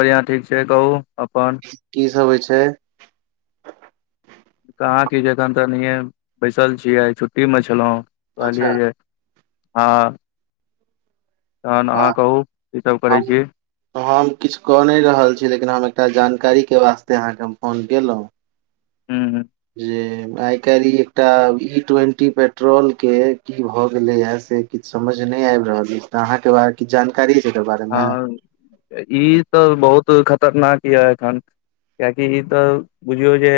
बढ़ियां ठीक छै कहू अपन की सब हय छै कहाँ की जखन तऽ नहिए बैसल छियै छुट्टीमे छलहुँ अच्छा कहलियै जे हँ तहन वाह अहाँ कहू कि सभ करै हम छी हम किछु कऽ नहि रहल छी लेकिन हम एकटा जानकारीके वास्ते अहाँकेँ हम फोन केलहुँ हू ह जे आइ काल्हि ई एकटा इ ट्वेंटी पेट्रोल के की भए गेले ये से किछु समझ नहि आबि रहल अछि तऽ अहाँके बार किछु जानकारी छै एकर बारे मे हँ ई तऽ बहुत खतरनाक यऽ एखन कियाकि ई तऽ बुझियौ जे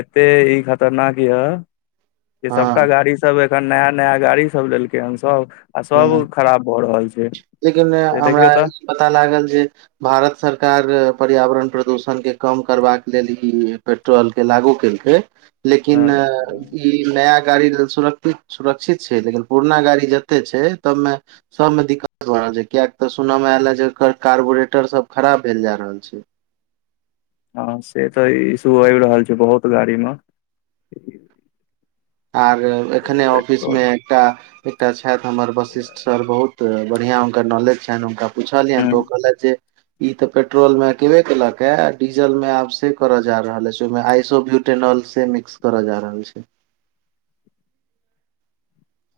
एते ई खतरनाक य जे सभटा हँ गाड़ी सब एखन नया नया गाड़ी सब लेलकै हम सभ आ ह सब खराब भऽ रहल छै लेकिन से हमरा देखियौ तऽ पता लागल जे भारत सरकार पर्यावरण प्रदूषणके कम करबाक लेल ई पेट्रोल के लागू केलकै लेकिन हँ ई नया गाड़ी लेल सुरक्षित सुरक्षित छै लेकिन पुरना गाड़ी छै तैमे सब मे दिक्कत भ रहल छै कियक तऽ सुनय मे आयले जे ओकर कारबोरेटर सब खराब भेल जा रहल छै हँ से तऽ इसू आब रहल छै बहुत गाड़ी मे आर एखने ऑफिस मे पेट्रोल एकटा एकटा छथि हमर वशिष्ठ सर बहुत तऽ बढ़िआँ हुनकर नॉलेज छनि हुनका पुछलियनि हूँ तऽ ओ कहलथि जे इ ते पेट्रोल में अकेबेकेलक ह डीजल में आब से कर जा रहले अछि में आइसो ब्यू टेनल से मिक्स कर जा रहल छै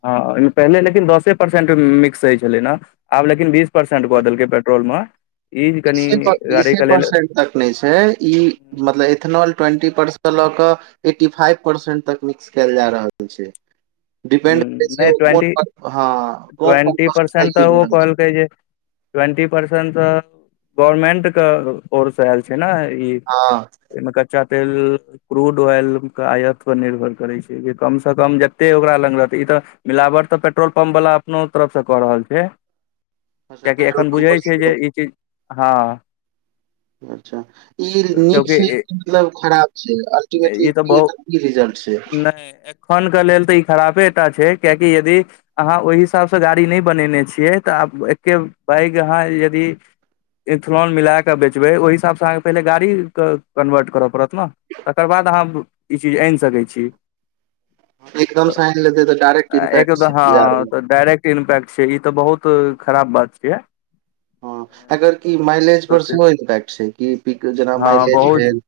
हँ ओहिमे पहिले लेकिन दसे परसेंट मिक्स होय छलै ने आब लेकिन बीस परसेंट कऽ देलकै पेट्रोल मे ई कनि गाड़ी के लेल नै छै ई मतलब इथेनॉल ट्वेंटी परसेंट लऽ क एट्टी फाइव परसेंट तक मिक्स कयल जा रहल छै डिपेंड हुँ, छै नहि ट्वेंटी ह प्र ट्वेंटी प परसेंट तऽ ओ कहलकै जे ट्वेंटी परसेंट गवर्मेंट के ओर स आयल छै ने ई हँ एमे क कच्चा तेल क्रूड ऑयल के आयत पर निर्भर करै छै कम से कम जते ओकरा ल ई त मिलावट त पेट्रोल पम्प वला अपनो तरफ से क रहल छै कियाकि पेट्रोल एखन बुझै छै पंप जे ई चीज हँ अच्छा ई नीक क्यूंकि छै मतलब खराब छै ई ई अल्टीमेटली की रिजल्ट छै खन के लेल त ई खरापे टा छै कियाकि यदि अहाँ ओहि हिसाबसँ गाड़ी नहि बनेने छियै तऽ आब एकबैग अहाँ यदि इथनॉल मिला कऽ बेचबै ओहि हिसाबसँ अहाँके पहिले गाड़ीके कन्वर्ट करय पड़त ने तकर बाद अहाँ ई चीज आनि सकै छी एकदम साइन लेतै तऽ डायरेक्ट एक इम्पैक्ट छै बजारमे हँ डायरेक्ट इम्पैक्ट छै ई तऽ बहुत खराब बात छियै हँ एकर कि माइलेज पर तऽ सेहो इम्पैक्ट छै कि पीक जेना हँ माइलेज बहुत भेल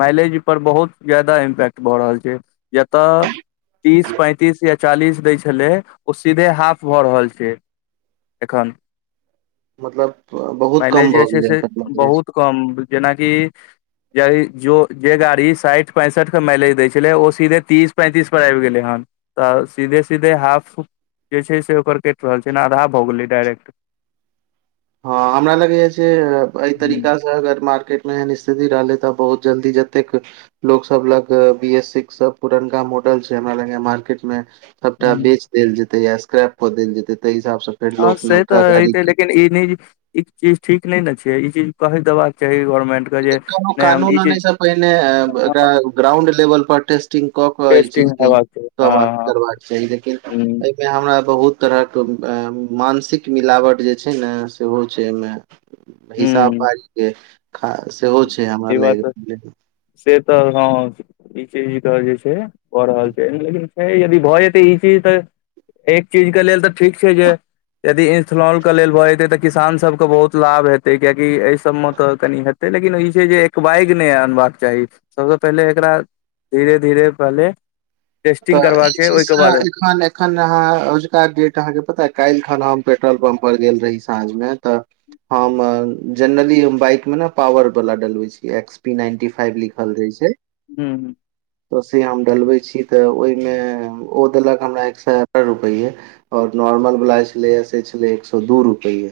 माइलेज पर बहुत ज्यादा इम्पैक्ट भऽ रहल छै जतऽ तीस पैंतीस या चालीस दै छलै ओ सीधे हाफ भऽ रहल छै एखन मतलब बहुत कम माइलेज जे भऽ छै गेलै हन से तब एभरेज कम जेनाकि यही जो जे गाड़ी साठि पैंसठ के मालेज दै छलै ओ सीधे तीस पैंतीस पर आबि गेलै हन तऽ सीधे सीधे हाफ जे छै से ओकर कटि रहल छै ने आधा भऽ गेलै डायरेक्ट [inaudible] हँ हमरा लगैये से एहि तरीका अगर मार्केट मे एहन स्थिति रहलै तऽ बहुत जल्दी जतेक लोग सब लग बी एस सिक्स सब पुरनका मॉडल छै हमरा लगैये मार्केट मे सबटा ह बेच देल जेतै या स्क्रैप कऽ देल जेते ताहि हिसाबसँ हँ से तऽ हते लेकिन ई नै ई चीज ठीक ने ने छै ई चीज कहि देबाक के चाही गवर्नमेंट के जे कोनो नहि हम ई कानून चीज आनसँ पहिने एकरा हँ ग्राउंड लेवलपर टेस्टिंग कऽ कऽ ई टेस्टिंग चीजके हेबाक चाही तकर बाद हँ करबाक चाही लेकिन हँ एहिमे हमरा बहुत तरहक मानसिक मिलावट जे छै ने सेहो छै एहिमे ह हिसाब ह बारी के ख सेहो छै हमरा ई बात लाग तऽ से तऽ हँ ई चीज के जे छै भऽ रहल छै लेकिन यदि भऽ जेतै ई चीज तऽ एक चीज के लेल तऽ ठीक छै जे यदि इथनॉल के लेल भऽ जेतै तऽ किसान सब के बहुत लाभ हेतै कियाकि एहि सब मे तऽ कनि हेत लेकिन ई छै जे एकबागि नहि अनबाक चाही सबसँ पहिले एकरा धीरे धीरे पहले टेस्टिंग करबाक चाही ओहिके बाद अखन अहाँ अजुका डेट अहाँके पता काल्हि खन हम पेट्रोल पम्प पर गेल रही साँझ मे तऽ हम जेनरली बाइक मे नऽ पावर वाला डलवै छी एक्स पी नाइन्टी फाइव लि खल रहै छै हूंम्म हूंम्म तऽ से हम डलबै छी तऽ ओहिमे ओ देलक हमरा एक सए सतर रुपैए आओर नॉर्मल वला छलै से छलै एक सौ दू रुपैये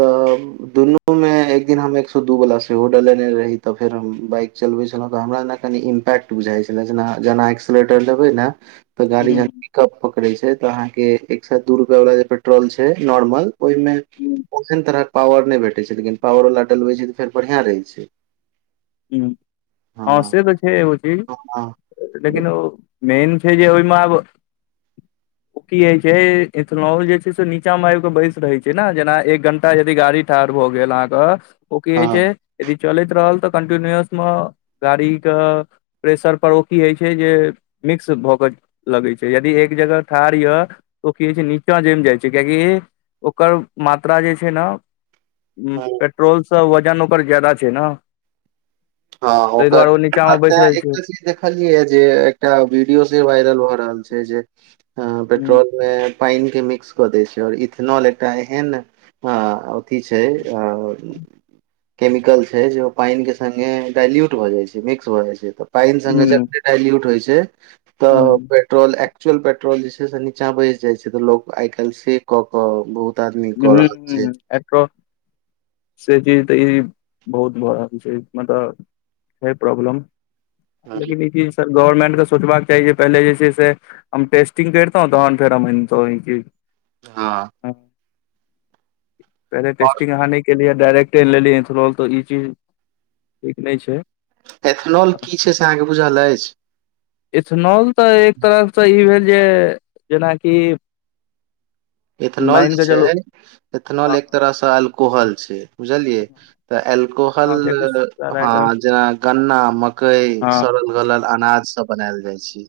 तब दुनू मे एकदिन हम एक सौ दू वाला सेहो डलेने रही तऽ फेर हम बाइक चलबे छलहुँं तऽ हमरा नऽ कनी इम पेक्ट बुझाइ छले जेना जेना एक्सलेटर लेबे ने तऽ गाड़ी हूं जेना पीकप पकड़ै छै तऽ अहाँके एक सौ दू रुपैया वाला जे पेट्रोल छै नॉर्मल ओहिमे हूं ओहन तरहक पावर नहि भेटैत छै लेकिन पावरवला डलबै छियै तऽ फेर बढ़ियाँ रहै छै हूंम्म हँ से तऽ छै एगो चीज हँ लेकिन ओ मेन छै जे ओहिमे आब ओ की होय छै इथेनल जे छै से नीचा मे आबि कऽ बैस रहे छै ने जेना एक घंटा यदि गाड़ी ठार भऽ गेल अहाँके ओ की हय हँ छै यदि चलैत रहल तऽ कन्टिन्यूअस मे गाड़ी कऽ प्रेशर पर ओ की होइत छै जे मिक्स भऽ कऽ लगै छै यदि एक जगह ठार यऽ तऽ की होइ छै नीचा जम जाइ छै कियाकि ओकर मात्रा जे छै ने हँ पेट्रोलसँ वजन ओकर ज्यादा छै नऽ हँ ओकर नीचा आ मे बैस रहै छै तें देखलियै जे एकटा वीडियो से वायरल भए रहल छै जे ऐं ह पेट्रोल मे पानि के मिक्स कऽ दै छै आओर इथेनॉल एकटा एहन ह अथि छैय अ केमिकल छैय जे पानि के संगे डायल्यूट भ जाइ छैय मिक्स भ जाइ छैय तऽ पानि से जते ह डायल्यूट होइ छैय तऽ फेर पेट्रोल एकचुअल पेट्रोल जे छैय से नीचा बैस जाय छैय त लोग आइ काल सेभ कयके बहुत आदमी कऽ रहल छै [unintelligible] से चीज तऽ ई बहुत भऽ रहल छै मलब ह प्रॉब्लम। हँ लेकिन [unintelligible] गवर्नमेंट के सोचबाक चाही जे पहिले जे छैय से हम टेस्टिंग करितो तहन फेर हम एनतो इ हँ पहिले और टेस्टिंग अहाँ नहि केलियै डाायरेक्टे लेलियै इन्थनॉल तऽ ई चीज ठीक नहि छैय। एथेनॉल की छैय से अहाँके बुझल अछि? इथेनॉल तऽ एक तरफसँ ई भेल जे जेनाकि इथेनॉल मानि जे कऽ चलू छैय इथेनॉल हँ एक तरहसँ एल्कोहल छैय बुझलियै तऽ ऐकोहल हँ कियाकि हँ सरायक जेना गन्ना मकई सड़ल गलल अनाज सब बनाल जाइ छैय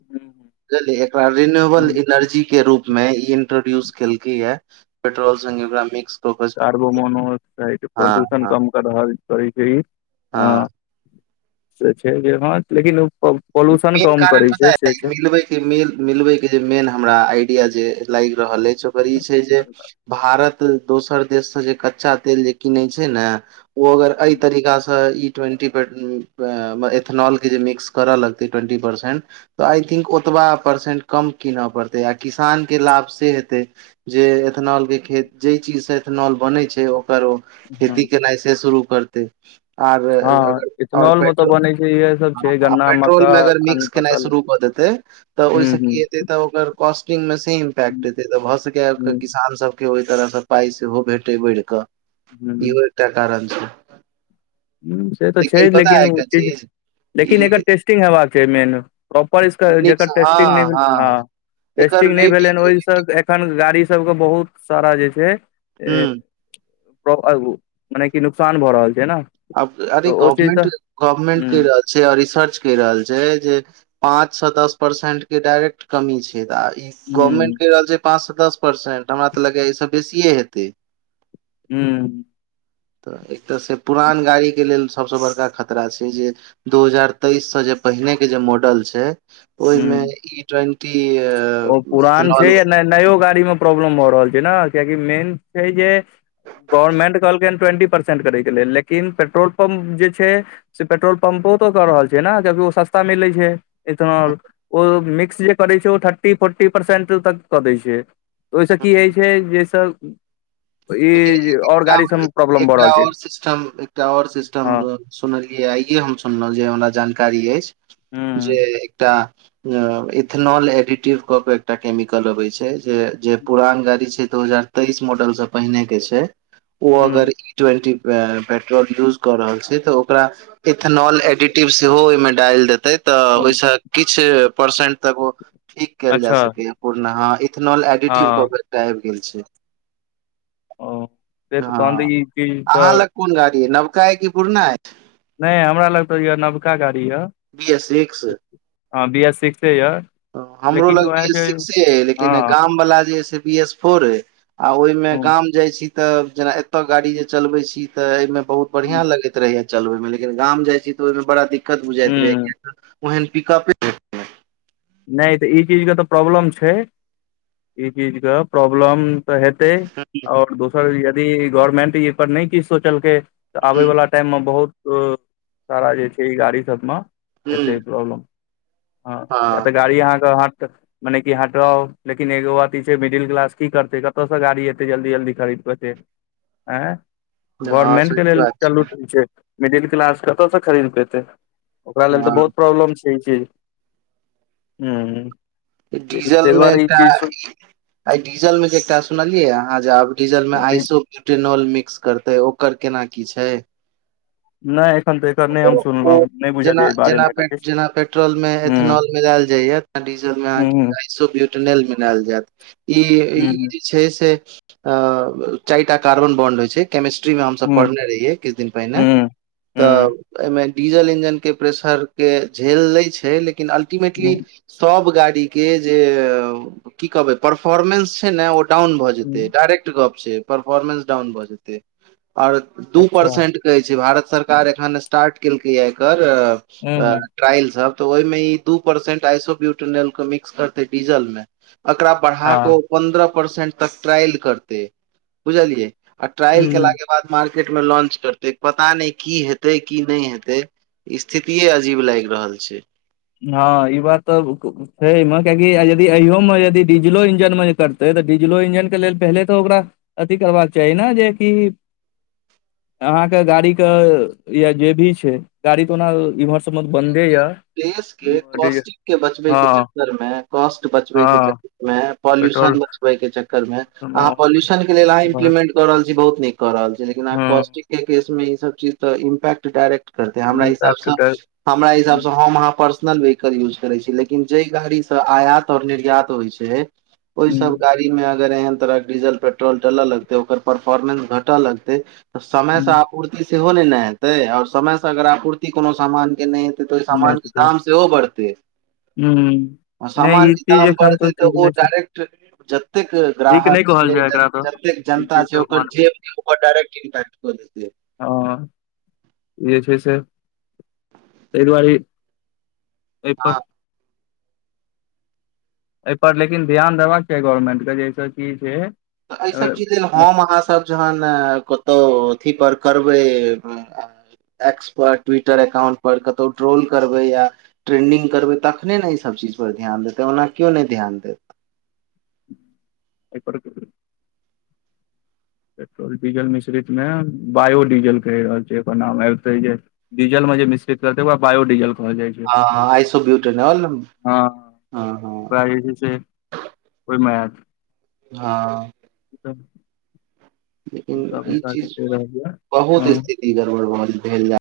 बुझलिय एकरा रिन्यूएबल एनर्जी के रूप मे इंट्रोड्यूस केलकै या पेट्रोल संगे ओकरा मिक्स कऽ के कार्बोमोनोक्साइड हँ प्रदूषण हँ कम कर रहल करै छैय। हँ से छैय ह लेकिन ओ पोल्यूशन कम करै छैय से छैय। मिलवे के जे मेन हमरा आईडिया जे लागि रहल अछि ओकर ई छैय जे भारत दोसर देश से जे कच्चा तेल जे कनै छैय ने ओ अगर एहि तरीका से ई ट्वेन्टी एथेनल के जे मिक्स करऽ लगतै ट्वेंटी परसेंट तऽ आइ थिंक ओतबा परसेंट कम कीनय पड़तै आ किसानके लाभ से हेतै। जे इथेनॉल के खेत जेहि चीज से इथेनॉल बनै छैय ओकर ओ खेती ह केनाइ से शुरू करतय आ हँ अगर ओर इथेनॉल पेट्रोल [unintelligible] सब छै आ गन्ना पेट्रोल मक्का मे अगर अन्य मिक्स केनाइ फसल शुरू कऽ देतै तऽ हूँ ओहिसँ की हूँ हेतै तऽ ओकर कॉस्टिंग मे सेम इम्पै्ट हेतै तऽ भऽ सकै हूँ किसानसभ के ओहि तरहसँ पाइ सेहो भेटय बढी कऽ हूँ इहो एकटा कारण छैय। ह से तऽ छैय लेकिन ओ चीज ई लेकिन एकर टेस्टिंग हेबाक चाही मेन प्रॉपर नीकसँ टेस्टिंग नहि हँ भेल हँ। एकर टेस्टिंग नहि भेलै हन रेटिंग ओहिसँ एखन गाड़ीसभके बहुत सारा जे छैय हूँ प् मने कि नुकसान भऽ रहल छैय न। आब अरे गवर्मेंट गवर्मेंट ह कर रहल छैय आ रिसर्च कर रहल छैय जे पाँंच सँ दस परसेंट के डायरेक्ट कमी छैय तऽ ई गवर्नमेंट ह कहि रहल छैय पाँचसँ दस परसेंट हमरा तऽ लगैए ईसे बेसिए हेतै। हू तऽ एक तऽ से पुरान गाड़ीके लेल सभसँ बड़का खतरा छैय जे दू हजार तेइस से जे पहिने के जे मॉडल छैय ह ओहिमे ह ई टवेंटी ओ पुरान छै एथिनोल या नयो गाड़ी मे प्रॉब्लम भऽ रहल छैय ने कियकि मेन छैय जे गवर्नमेंट कहलकै ट्वेंटी परसेंट करे के लेल लेकिन पेट्रोल पम्प जे छैय से पेट्रोल पम्पो तो कऽ रहल छैय ने कियकि ओ सस्ता मिलै छैय। इथिनोल ओ मिक्स जे करै छैय ओ थ थर्टी फोर्टी परसेंट तक कऽ दै छैय ओहिसँ की होइ छैय जाहिसँ ई एक आओर टा गाड़ी ऒर सबमे प्रॉब्लम एक भऽ टा रहल छै और सिस्टम एक टा और सिस्टम हँ सुनलियै आइे हम सुनलहुँ जे हमरा जानकारी अछि जे हूँ एकटा इथेनल एडिटिव क के एकटा केमिकल अबे छैय। जे जे पुरान गाड़ी छैय दू हजार तेइस मॉडल से पहिने के छैय ओ अगर हूँ ट्वेन्टी पेट्रोल यूज क रहल छैय तऽ ओकरा इथेनॉल एडिटिव सेहो ओहि मे डालि देतै तऽ हूँ ओहिस किछ परसेंट तक ओ ठीक कयल जा अच्छा सकै या पूर्णहा इथेनॉल एडिटिव कऽ हँ कऽ एकटा आबि गेल छै एक हँ [unintelligible] ई चीज अहाँ तऽ लग कोन गाड़ी अय नबका अय की पूरना हे नहि हमरा लग तऽ ये नवका गाड़ी यऽ बी एस सिक्स हँ बी एस सिक्से यऽ हमरो लेकिन लग उएह बी एस छै सिक्से अय लेकिन हँ गाम वाला जे अय से बी एस फोर अय आ ओहि मे हूँ गाम जाय छी तऽ जेना एतय गाड़ी जे चलबे छी ते एमे बहुत बढ़ियाँ लगैत रहैया चलबे मे लेकिन गाम जाइ छी तऽ ओहि मे बड़ा दिक्कत बुझाइत रहय हूँ यऽ ओहन पिकपे [unintelligible] नहि तऽ ई चीज के तऽ प्रॉब्लम छै ई चीज के प्रॉब्लम तऽ हेतै हँ [unintelligible] दोसर यदि गवर्मेंट ई पर नहि किछ सोचलकै तऽ आबे वाला टाइम मे बहुत सारा जे छै ई गाड़ी सब मे हुँ एतै प्रॉब्लम हँ या तऽ गाड़ी अहाँ के मने की हटाउ लेकिन एगो अथि छै मिडिल क्लास की करते कत से गाड़ी एते जल्दी जल्दी खरीद के आँय हँ गवर्मेंट सही के लेल बात चलू ठीक छै मिडिल क्लास कतऽ से खरीद पेतै ओकरा छै लेल तऽ बहुत हँ प्रॉब्लम छै ई चीज हूँ डीजल ताहि मे दुआरे ई एकटा चीज आ डीजल मे जे एकटा सुनलियै अहाँ जे आब डीजल मे आइसो बूटेनोल मिक्स करते ओकर केना की छै नहि एखन तऽ एकर नहि हम ओ सुनलहुँ नहि बुझलियै जेना एहि बारेमे एखन किछ जेना पेट्रोल मे हूँ इथेनॉल मिलायल जाइए या डीजल मे अहाँ हूँ के हूँ अइसो ब्युटेनाॅल मिलेल जायत ई हूँ जे छै से अ चारिटा कार्बन बन्ड होइ छै केमिस्ट्री मे हम सब हूँ पढ़ने रहियै किछ दिन पहिने हूँ तऽ हूँ एहि मे डीजल इंजन के प्रेशर के झेल लै छै लेकिन अल्टीमेटली सब गाड़ी के जे की कहबै परफोर्मेंस छै ने ओ डाउन भऽ जेतै हूँ डायरेक्ट गप छै परफॉर्मेंस डाउन भऽ जेतै आ ओर दू अच्छा हूँ परसेंट कहै छै भारत सरकार एखन स्टार्ट केलकै आ एकर हूँ ट्रईल सब तऽ ओहि मे ई दू परसेंट आइसो बुटयनल के मिक्स करते डीजल मे एकरा बढ़ा हँ कऽ पन्द्रह परसेंट तक ट्रायल करतै बुझलियै ट्रायल के हूँ लागे मार्केट मे लॉंच करते पता नहि की हेतै की नहि हेतै स्थितिये अजीब लागि रहल छै हँ ई बात तऽ छैमे कियकि यदि अयो मे यदि डीजलो इंजन मे जे करतै तऽ डीजलो इंजन के लेल पहिले तऽ ओकरा अथी करबाक चाही ने जेकि अहाँ के गाड़ी के या जे भी छै गाड़ी त ओना इम्हर सब मे बंन्दे ये देश के कॉस्टिक के बचवे के हँ चक्कर मे कॉस्ट बचबे के हँ चककर मे पॉल्यूशन पेट्रोल बचबे के चक्कर मे अहाँ पॉल्यूशन के लेल अहाँ इम्प्लीमेंट कर रहल छी बहुत नीक कऽ रहल छै लेकिन कॉस्टिक के केस मे ई सब चीज तऽ इम्पैक्ट डायरेक्ट करतै हमरा हिसाब सँ हमरा हिसाब सँ हम अहाँ पर्सनल वेहीकल यूज करै छी लेकिन जेहि गाड़ी से आयात और निर्यात होइ छै ओहि सब गाड़ी मे अगर एहन तरह डीजल पेट्रल डलऽ लगतै ओकर परफोर्मेंस घटऽ लगतै समय से पूर्ति सेहो नहि ने हेतै आओर समय से अगर आपूर्ति कोनो सामान के नहि हेतै तो सामान के दाम सेहो बढ़ते नहि ई सामानके चीज दाम एखन बढ़तै तऽ ठीक ओ नहि छै डायरेक्ट जतेक ठीक नहि ग्राहक कहल छै जाय एकरा तऽ जतेक ई जनता चीज छै तऽ ओकर मानबै जे ओकर डायरेक्ट इंटैक्ट कऽ देतै हँ जे छैय से तै दुआरे एहिपर हँ एहिपर लेकिन ध्यान देबाक चाही गवर्मेंट के जाहिसँ की छैय तऽऐ सब चीज ले हम अहाँ सब जहन कतहु अथी पर करबै एक्स पर ट्विटर एकाउंट पर कतौ ट्रोल करबै या ट्रेंडिंग करबै तखने ने ईसभ चीज पर ध्यान देतै ओना केओ नहि ध्यान देतै। [unintelligible] पेट्रोल डीजल मिश्रित मे बायोडीजल कहि रहल छैय एक नाम आबिते जे डिजल में जे मिश्रित रहतय ओकरा बायोडीजल कहल जाइ छै ह हँ आइसो ब्यूटेनाल हँ हँ ओकरा जे छैय से कोइ मे हँ [inaudible] लेकिन ई बैसा के चीज दे रहल बहुत ये स्थिति गड़बड़ भेल जा